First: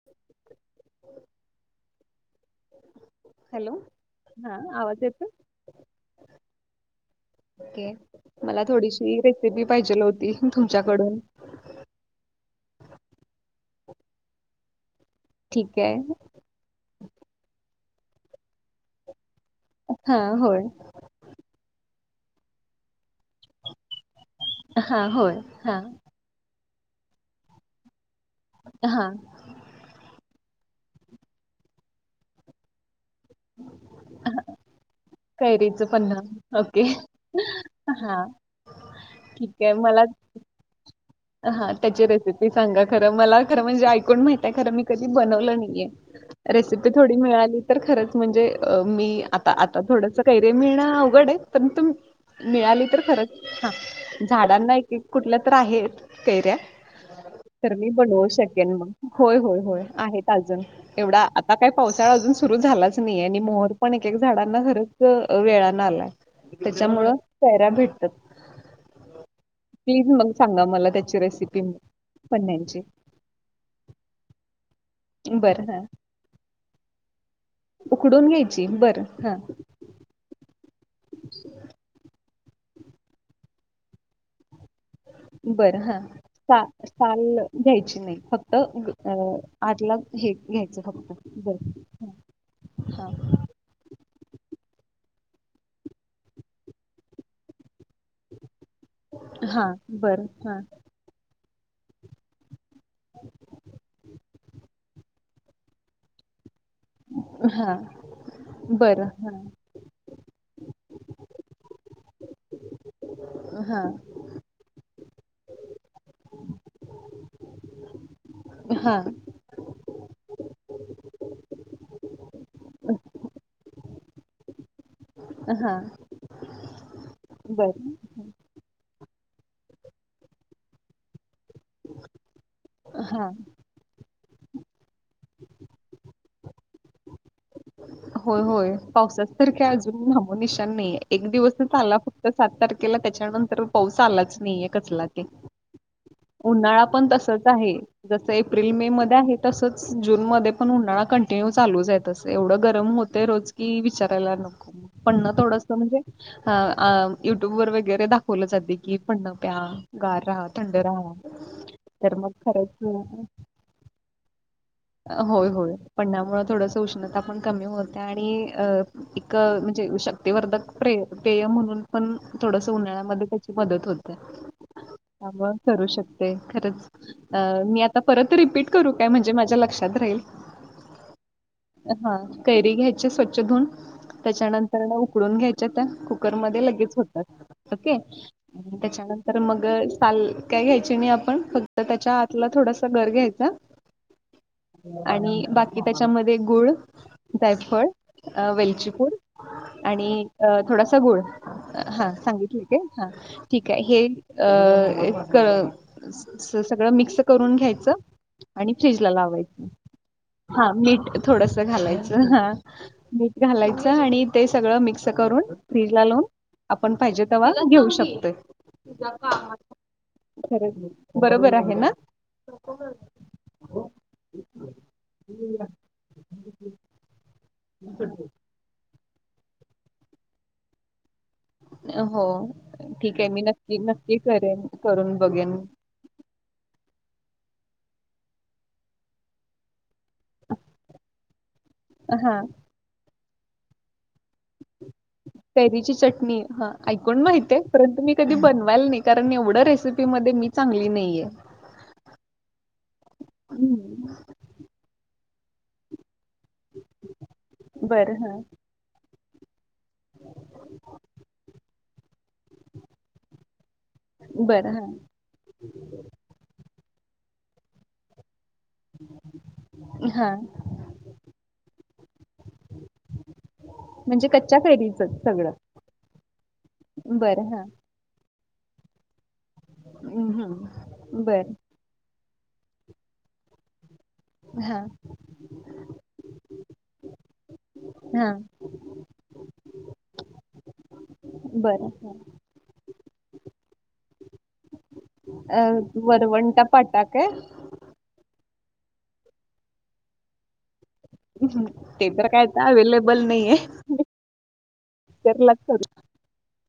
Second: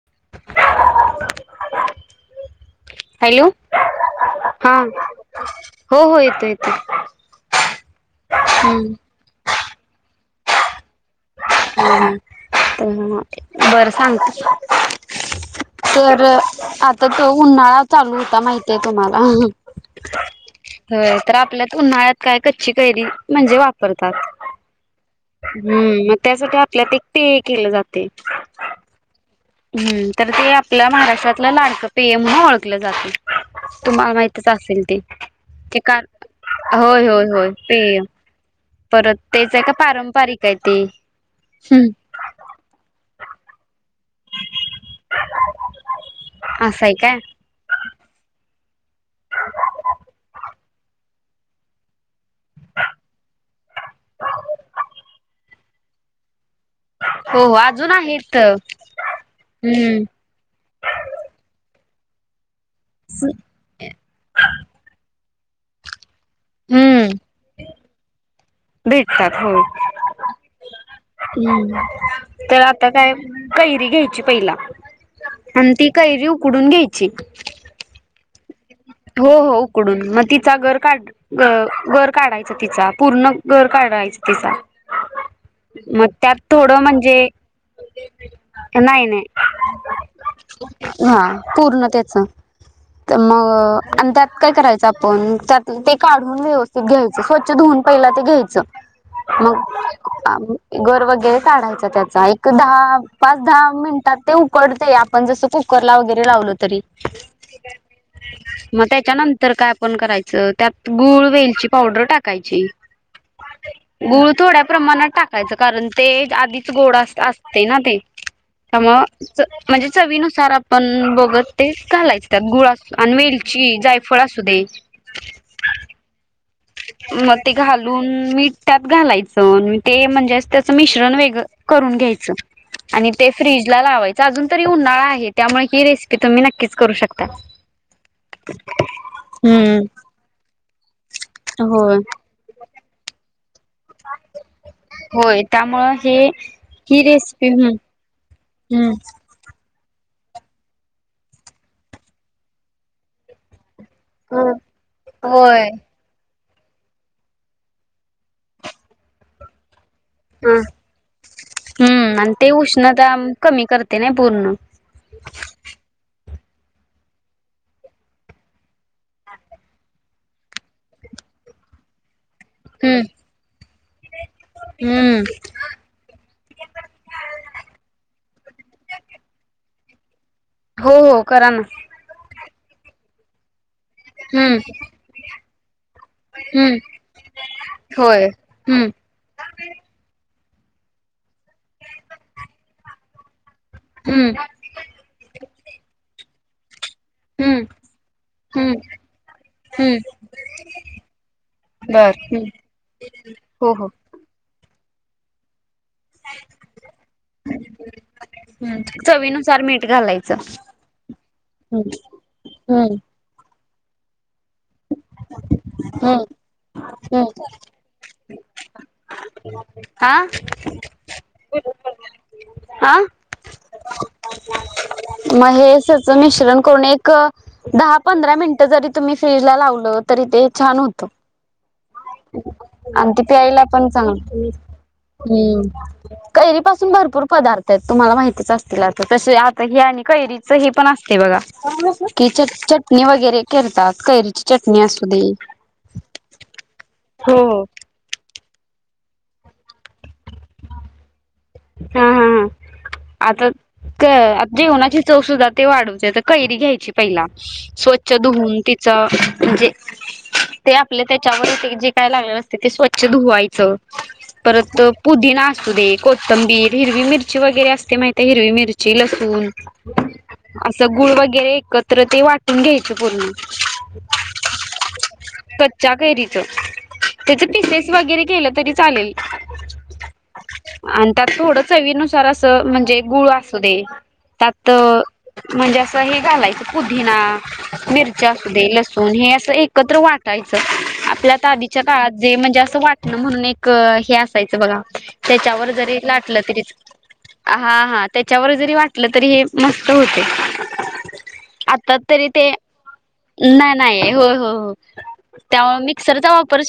[unintelligible] Hello हा आवाज येतो हो हो येतो येतो? मला हम्म थोडीशी रेसिपी पाहिजे होती तुमच्याकडून. ह तर बरं सांग. ठीक आहे तर आता तो उन्हाळा चालू होता माहितय तुम्हाला हा हो ह तर आपल्यात उन्हाळ्यात काय कच्ची कैरी म्हणजे वापरतात हा होय हा हम्म मग त्यासाठी आपल्यात एकटे केलं जाते हा हम्म तर ते आपल्या महाराष्ट्रातलं लाडकं पेय म्हणून ओळखलं जाते तुम्हाला माहितच असेल ते ते कैरीचं पन्हा ओके होय होय होय प हा परत त्याच ठीक का आहे मला पारंपर तरी काय त हा त्याची रेसिपी सांगा खरं मला खरं म्हणजे ऐकून माहितय खर मी कधी बनवलं नाहीे असं रेसिपी आहे थोडी काय मिळाली तर खरच म्हणजे अ मी आता आता थोडंस काैरे मिळणं अवघड आहे परंतु मिळाली तर खरं हा झाडांना कुठल्या तर आहेत कैऱ्या हो हो तर मी अजून बनव आहेत शकेन मग होय होय होय हम्म. आहेत अजून एवढा आता काही पावसाळा अजून सुरू झालाच नाही आणि मोहर पण एकका झाडांना खरंच वेळाने आलाय हम्म त्याच्यामुळं पऱ्या भेटतात प्लीज मग सांगा मला त्या ह् तर आता काय कैरी घ्यायची पहिला बरं आणि हां. ती कैरी उकडून घ्यायची उकडून घ्यायच हो हो उकडून मग तिचा घर काढ ग घर काढायचं तिचा पूर्ण घर काढायच तिचा बरं हा मग त्यात थोडं चाल म्हणजे घ्यायची नाही फक्त नाही नाही आठ ला हे घ्यायचं हक्त हा पूर्ण बर त्याच तर मग आणि त्यात काय करायचं आपण त्यात ते काढून व्यवस्थित घ्यायचं स्वच्छ धुऊून पहिला ते घ्यायचं हां. बरं मग हां. घर वगैरे काढायच त्याचा एक दहा पाच दहा मिनिटात ते उकडते आपण जसं कुकरला वगैरे लावलो तरी हा मग त्याच्यानंतर काय आपण करायचं त्यात गूळ वेलची पावडर टाकायची हां. गुळ थोडा ख प्रमाणात टाकायचं कारण ते आधीच गोड असते ना ते हां. त्यामुळे म्हणजे चवीनुसार आपण बघत ते घालायचतात गुळा आणि वेल वेलची जायफळ असू दे हा मग ते घालून मीठ त्यात घालायचं ते म्हणजेच त्याचं मिश्रण वेगळं करून घ्यायच आणि हा ते फ्रीज लावायच अजून तरी उन्हाळा आहे त्यामुळे ही रेसिपी ते तुम्ही नक्की च करू शकता होय होय पावसाच तरारखे हम्म अजून नामोनिशान नाही एक दिवस होय चाला फक्त सात तारखेला त्याच्यानंतर पाऊस आलाच नाहीये कसला ते होय त्यामुळ हे उन्हाळा ही पण तसच रेसिपी आहे जस एप्रिल मे हम् मध्ये आहे तसच जूनमध्येध्ये पण उन्हाळा कंटिन्यू चालूच आहे अससं एवढं गरम होत रोज कि विचारायला नको पणण थोडस होय म्हणजे ह युट्यूब वर वगैरे दाखवलं जाते की पण न प्या गार राहा थंड राहा तर हम्म मग आणि ते उष्णता खरंच कमी करते नाही पूर्ण होय होय पणण्यामु थोडसं उष्णता पण कमी होते आणि अ एक म्हणजे शक्तिवर्धक प्रे प्रेय म्हणून पण थोडस हम्म उन्हाळ्यामध्ये त्याची मदत होत हम्म त्या करू शकते खरच मी आता परत रिपीट करू काय म्हणजे माझ्या ल लक्षात राहील. हो हो करा ना. हा कैरी घ्यायची स्वच्छ धुवून हम्म त्याच्यानंतर उकडून घ्यायच्या त्या कुकरमध्ये हम्म लगेच होतात ओके. होय हम्म त्याच्यानं तर मग साल काय घ्यायची नाही आपण फक्त त्याच्या आातला थोडासा घर घ्यायचा. हम्म. आणि बाकी त्याच्यामध्ये गुळ हम्म जायफळ हम्म वेलचीपूड हम्म आणि थोडासा गूळ बर हा हम्म सांगितलं ते हा ठीक हो आहे हो हे अ सगळं मिक्स करून घ्यायचं आणि हम्म फ्रीज य चवीनुसार मीठ घालायचं. हा मीठ थोडस हम्म घालायचं ह. हम्म मीठ घालायचं आणि ते सगळं मिक्स करून फ्रीज ला लावून हम्म. आपण पाहिजे तेंव्हा घेऊ शकत हा बरोबर आहे ना. हा मग हे सगळं मिश्रण करून एक दहा पंधरा मिनिटं जरी तुम्ही फ्रीजला लावलं तरी ते छान होतं. हो आणि ठीक ते आहे मी प्यायला नक्की पण नक्की चांगत करेन करून बघेन हम्म. कैरी पासून भरपूर पदार्थ आहेत तुम्हाला माहितीच असतील आता तसे आ हे आणि कैरीच हे पण असते बघा कि हा च चटणी वगैरे करतात कैरी कैरीची चटणी हा ऐकून हो माहित आहे परंतु मी कधी बनवायला नाही कारण एवढं रेसिपी मध्ये मी चांगली नाहीये. हा हा ह हम्म आताता जेवणाची चव सुद्धा ते वाढवचे. कैरी घ्यायची पहिला बरं स्वच्छ हा धुऊून तिच म्हणजे ते आपले त्याच्यावर ते जे काय लागले असते ते स्वच्छ धुवायचं. बरं हा. ना असू दे कोथंबीर हिरवी मिरची वगैरे असते माहितय हिरवी मिरची ची लसून. हा असं गुळ वगैरे एकत्र ते वाटून घ्यायचे पूर्ण. म्हणजे कच्च्या सगळं. कच्च्या कैरीच त्याच बरं हा पिसेस वगैरे केलं तरी चालेल. हम हम आणि त्यात थोडं चवीनुसार असं म्हणजे गुळ असू दे. त्यात हा म्हणजे असं हे घालायचं पुदिना मिरच्या हा असू दे लसूण हे अस एकत्र वाटायचं आपल्यात आधीच्या बरं काळात हां. जे म्हणजे असं वाट म्हणून एक हे असायचं बघा अ त्याच्यावर जरी लाटलं तरी वरवंटा पाटा का? हा हा त्याच्यावर जरी वाटलं तरी हे मस्त होते. हं. आता तरी तर काय ते आता अवेलेबल नाहीये नाही नाही हो हो हो. तर त्यामुळे लागत मिक्सरचा वापर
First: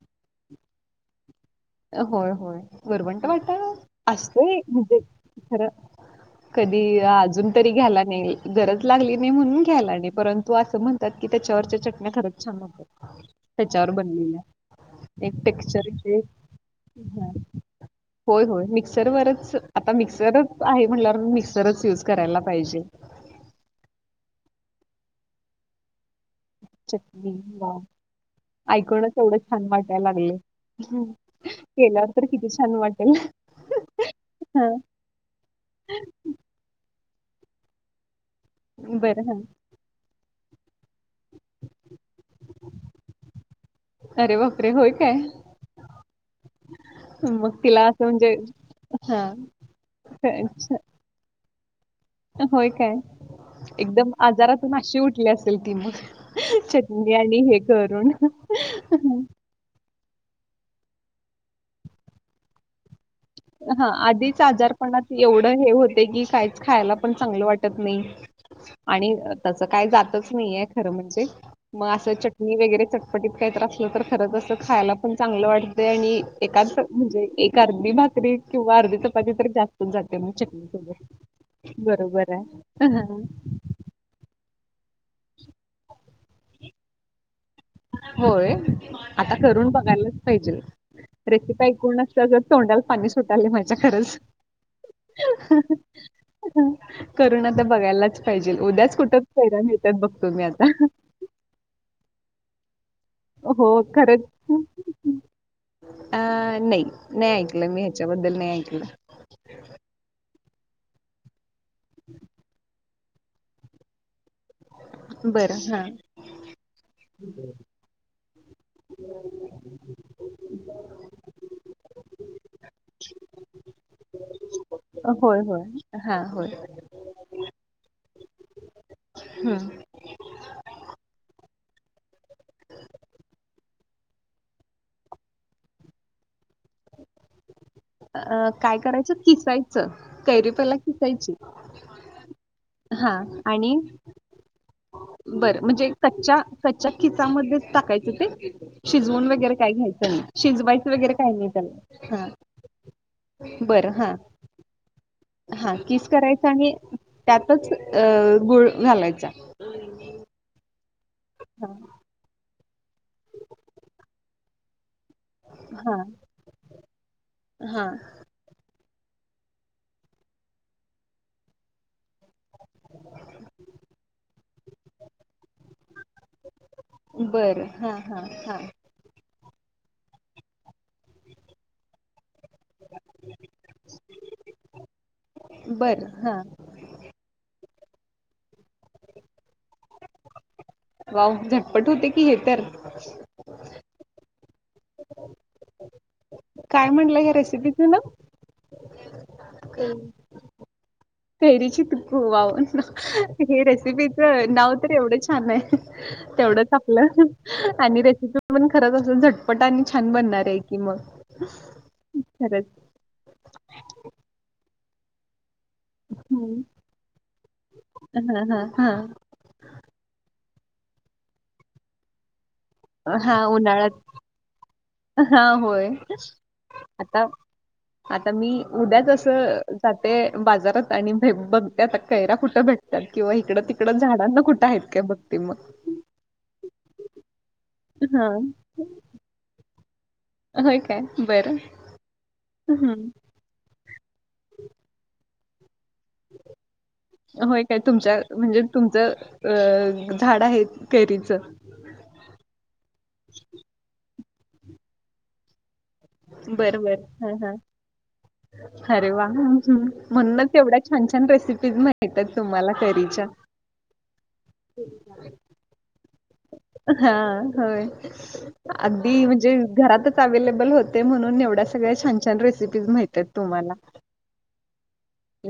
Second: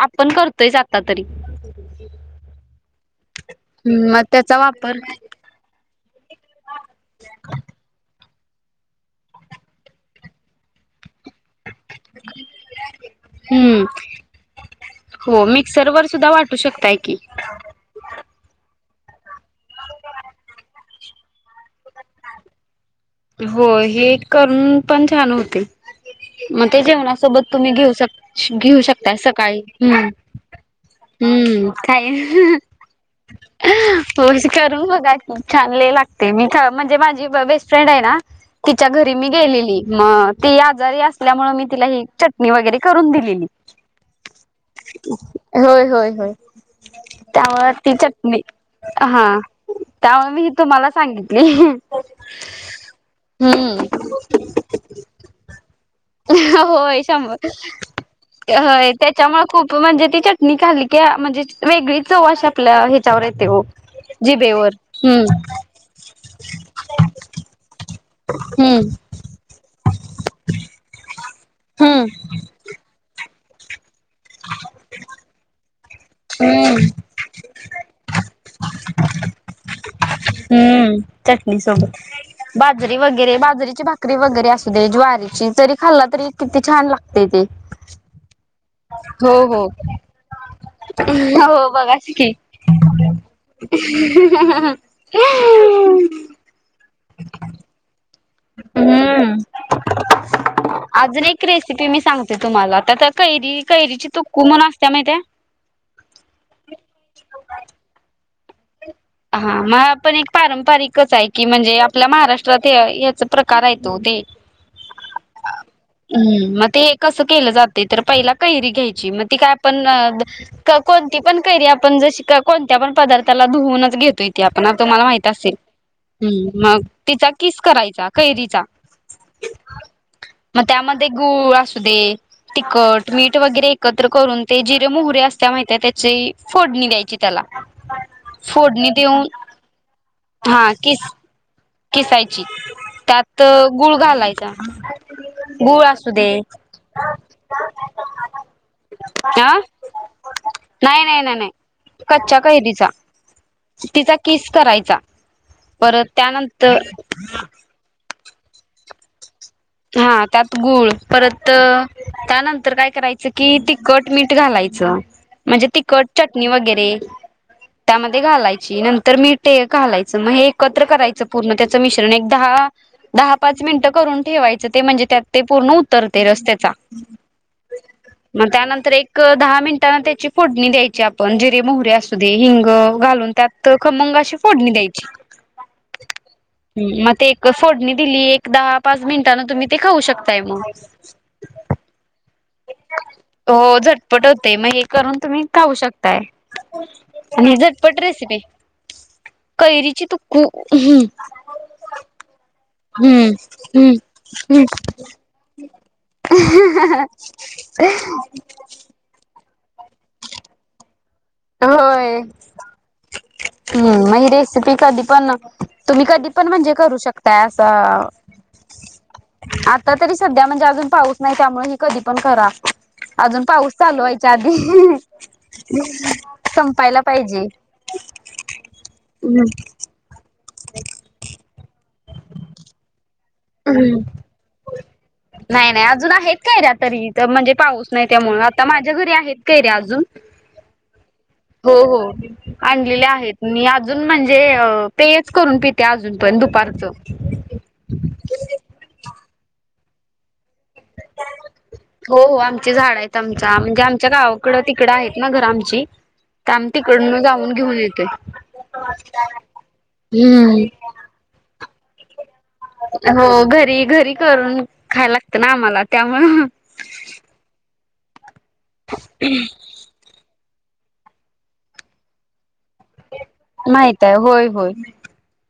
आपण करतोयच आता तरी. होय होय वरवंट वाटा हम्म मग त्याचा असतोय वापर म्हणजे खरं. कधी अजून तरी घ्यायला नाही गरज लागली नाही म्हणून घ्यायला नाही परंतु असं म्हण तेत्यावरची चटणी नाही खरच छान होत हम्म त्याच्यावर बनलेलं एक टेक्चर इथे करू शकता की. होय होय मिक्सरवरच आता मिक्सरच आहे म्हणल्यावर मिक्सरच यूज करायला पाहिजे. हो हे करून पण छान होते. मग ते चटणी जेवणासोबत वा तुम्ही घेऊ घेऊ ऐकूनच शकताय एवढं सकाळी छान वाटायला हम् लागले हम्म. हम्म केल्यावर तर किती काही छान वाटेल होज हा करू बघा. छानले लागते मी म्हणजे माझी बेस्ट फ्रेंड आहे ना तिच्या घरी मी बरं हा गेलेली मग ती आजारी असल्यामुळे मी तिला ही चटणी वगैरे करून दिलेली अरे बापरे होय काय होय होय मग त्यामुळे तिला ती असं म्हणजे चटणी हा त्यामुळे मी अच्छा. तुम्हाला सांगितली होय काय हम्म एकदम आजारातून अशी उठली असेल ती मग होय चटणी शंभर आणि हे करून होय त्याच्यामुळे खूप म्हणजे ती चटणी खाली की म्हणजे वेगळी चव अशा आपल्या ह्याच्यावर येते ओ हा आधीच जिभेवर आजारपणात हम्म एवढं हे होते की काहीच खायला पण चांगलं वाटत नाही हम्म आणि त्या काही जातच नाहीय खरं म्हणजे मग हम्म असं चटणी वगैरे चटपटीत काहीत असलं तर खर असं खायला पण चांगलं वाटतंय आणि एकाच हम्म म्हणजे एक अर्धी भाक री किंवा अर्धी चपाती जास्त हम्म चटणी सोबत बरोबर आहे बाजरी वगैरे बाजरीचे भा करी वगैरे असू दे ज्वारीची तरी खाल्ला तरी किती छान लागते ते होय हो आता हो करून बघायलाच पाहिजे रेसिपी हो ऐकून बघाच नसत की जर तोंडाला पाणी सुटाले माझ्याकडेच करु आता बघायलाच पाहिजे उद्याच कुठं हम्म कैऱ्या मिळतात बघतो मी आता अजून एक रेसिपी मी सांगते तुम्हाला त्या कैरी हो कैरीची तुक्कू खरंच म्हणून असत्या माहि त्या्या अ नाही नाही ऐकलं मी ह्याच्याबद्दल नाही ऐकलं हा मग आपण एक पारंपरिकच आहे की म्हणजे आपल्या महाराष्ट्रात याच प्रकार येतो ते बरं हां हम्म मग ते हे कसं केलं जाते तर पहिला कैरी घ्यायची मग ती काय पण कोणती पण कैरी आपण जशी का कोणत्या पण पदार्थाला धुऊन घेत असतो की मला माहित होय होय हां होय असतं मग तिचा किस करायचा कैरीचा हा मग त्यामध्ये गुळ असू दे. तिखट, मीठ वगैरे एकत्र करून ते जिरे मोहरी असतं त्याची फोडणी द्यायची त्याला अ काय फोडणी करायचं देऊन किसायचं कैरी हा पहिला किस किसायची. किसायची हा त्यात आणि गुळ घालायचा. बरं गुळ म्हणजे असू दे कच्च्या कच्च्या खिचामध्येच टाकायचं ते शिजवून हा वगैरे काय घ्यायच. शिजवायच वगैरे काही नाही त्याला हा कच्च्या कैरीचा बरं तिचा हा किस करायचा हा परत किस करायचा आणि त्यानंतर त्यातच अ गुळ घालायचा. हा त्यात गुळ परत हा त्यानंतर काय करायचं की तिखट, मीठ घालायचं. म्हणजे हा तिखट चटणी वगैरे हा त्यामध्ये घालायची नंतर मी ते घालायचं मग एकत्र करायचं पूर्ण त्याचं मिश्रण एक दहा दहा पाच मिनटं करून ठे ते म्हणजे त्यात ते पूर्ण उतरते रस् त्याचा बरं हा हा मग हा त्यानंतर एक दहा मिनिटांना त्याची फोडणी द्यायची आपण जिरे मोहरे असू दे हिंग घालून त्यात खमंग अशी फोडणी द्यायची बरं हा मग ते एक फोडणी दिली एक दहा पाच मिनिटांने तुम्ही ते खाऊ शकताय मग झटपट होते की हे तर हो झटपट होते मग हे करून तुम्ही खाऊ शकता. काय म्हटलं ह्या आणि रेसिपीचं झटपट नाव रेसिपी कैरीची तुकू ह् फैरी चिक ग हे हम्म रेसिपीच नाव हम्म तर एवढं छान आहे तेवढंच आपलं आणि रेसिपी पण खरंच असं झटपट आणि छान बनणार आहे की मग होय खरंच हम्म म रेसिपी कधी पण तुम्ही कधी पण हम्म म्हणजे करू शकताय असं हा हा हा आता तरी सध्या म्हणजे अजून पाऊस नाही त्यामुळे हे कधी पण करा अजून हा पाऊस उन्हाळ्यात चालू आहे. साधी हा होय आता पाहिजे. आता मी उद्याच असं ते बाजारात आणि बघते आता कैरा कुठं भेटतात किंवा इकडं तिकडं झाडांना कुठं आहेत. काय बघते मग नाही नाही अजून आहेत कैरी तरी तर म्हणजे पाऊस नाही हा त्यामुळ आता माझ्या घरी आहेत. कैरी अजून होय काय बरं हो हो हम्म आणलेले आहेत. मी अजून म्हणजे पेच करून पिते अजून पण दुपारचं होय काय तुमच्या म्हणजे तुमचं अ झाड आहे कैरीच हो हो आमचे झाडं आहेत आमच्या म्हणजे आमच्या गावाकडं तिकडं आहेत ना घर आमची तर आम बरं बरं तिकडं हा जाऊन हा घेऊन येतोय हम्म छानछान रेसिपी माहित ये माहिती तुम्हाला हो घरी, घरी करून खायला लागतं ना आम्हाला त्यामुळं हा होय अगदी म्हणजे. घरातच अवेहेलेबल होते म्हणून एवढ्या सगळ्या छान छान रेसिपीज माहित आहेत. तुम्हाला माहित आहे होय होय.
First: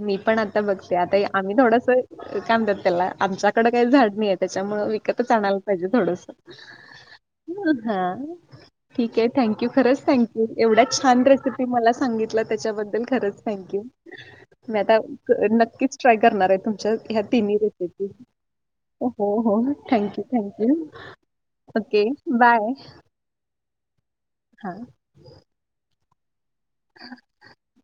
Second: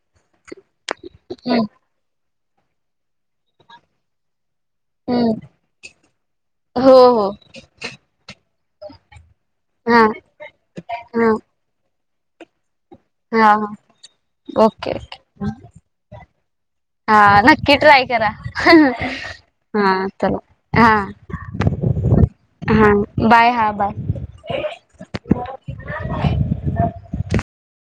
मी पण आता बघते आता आम्ही थोडसं काय म्हणता त्याला आमच्याकड काही झाड नाही आहे त्याच्यामुळे हम्म आणायला पाहिजे थोडस हो हो हा ठीक आहे थँक्यू खरंच हा थँक्यू एवढा ह छान रेसिपी मला सांगितलं त्याच्याबद्दल च खरंच हा थँक्यू मी ओके आता ओके नक्कीच ट्राय करणार आहे तुमच्या हा ह्या तिन्ही नक्की ट्राय रेसिपी करा. हो हो हा थँक यू चला थँक यू हा ओके बाय हा बाय हा बाय. हा ह [unintelligible]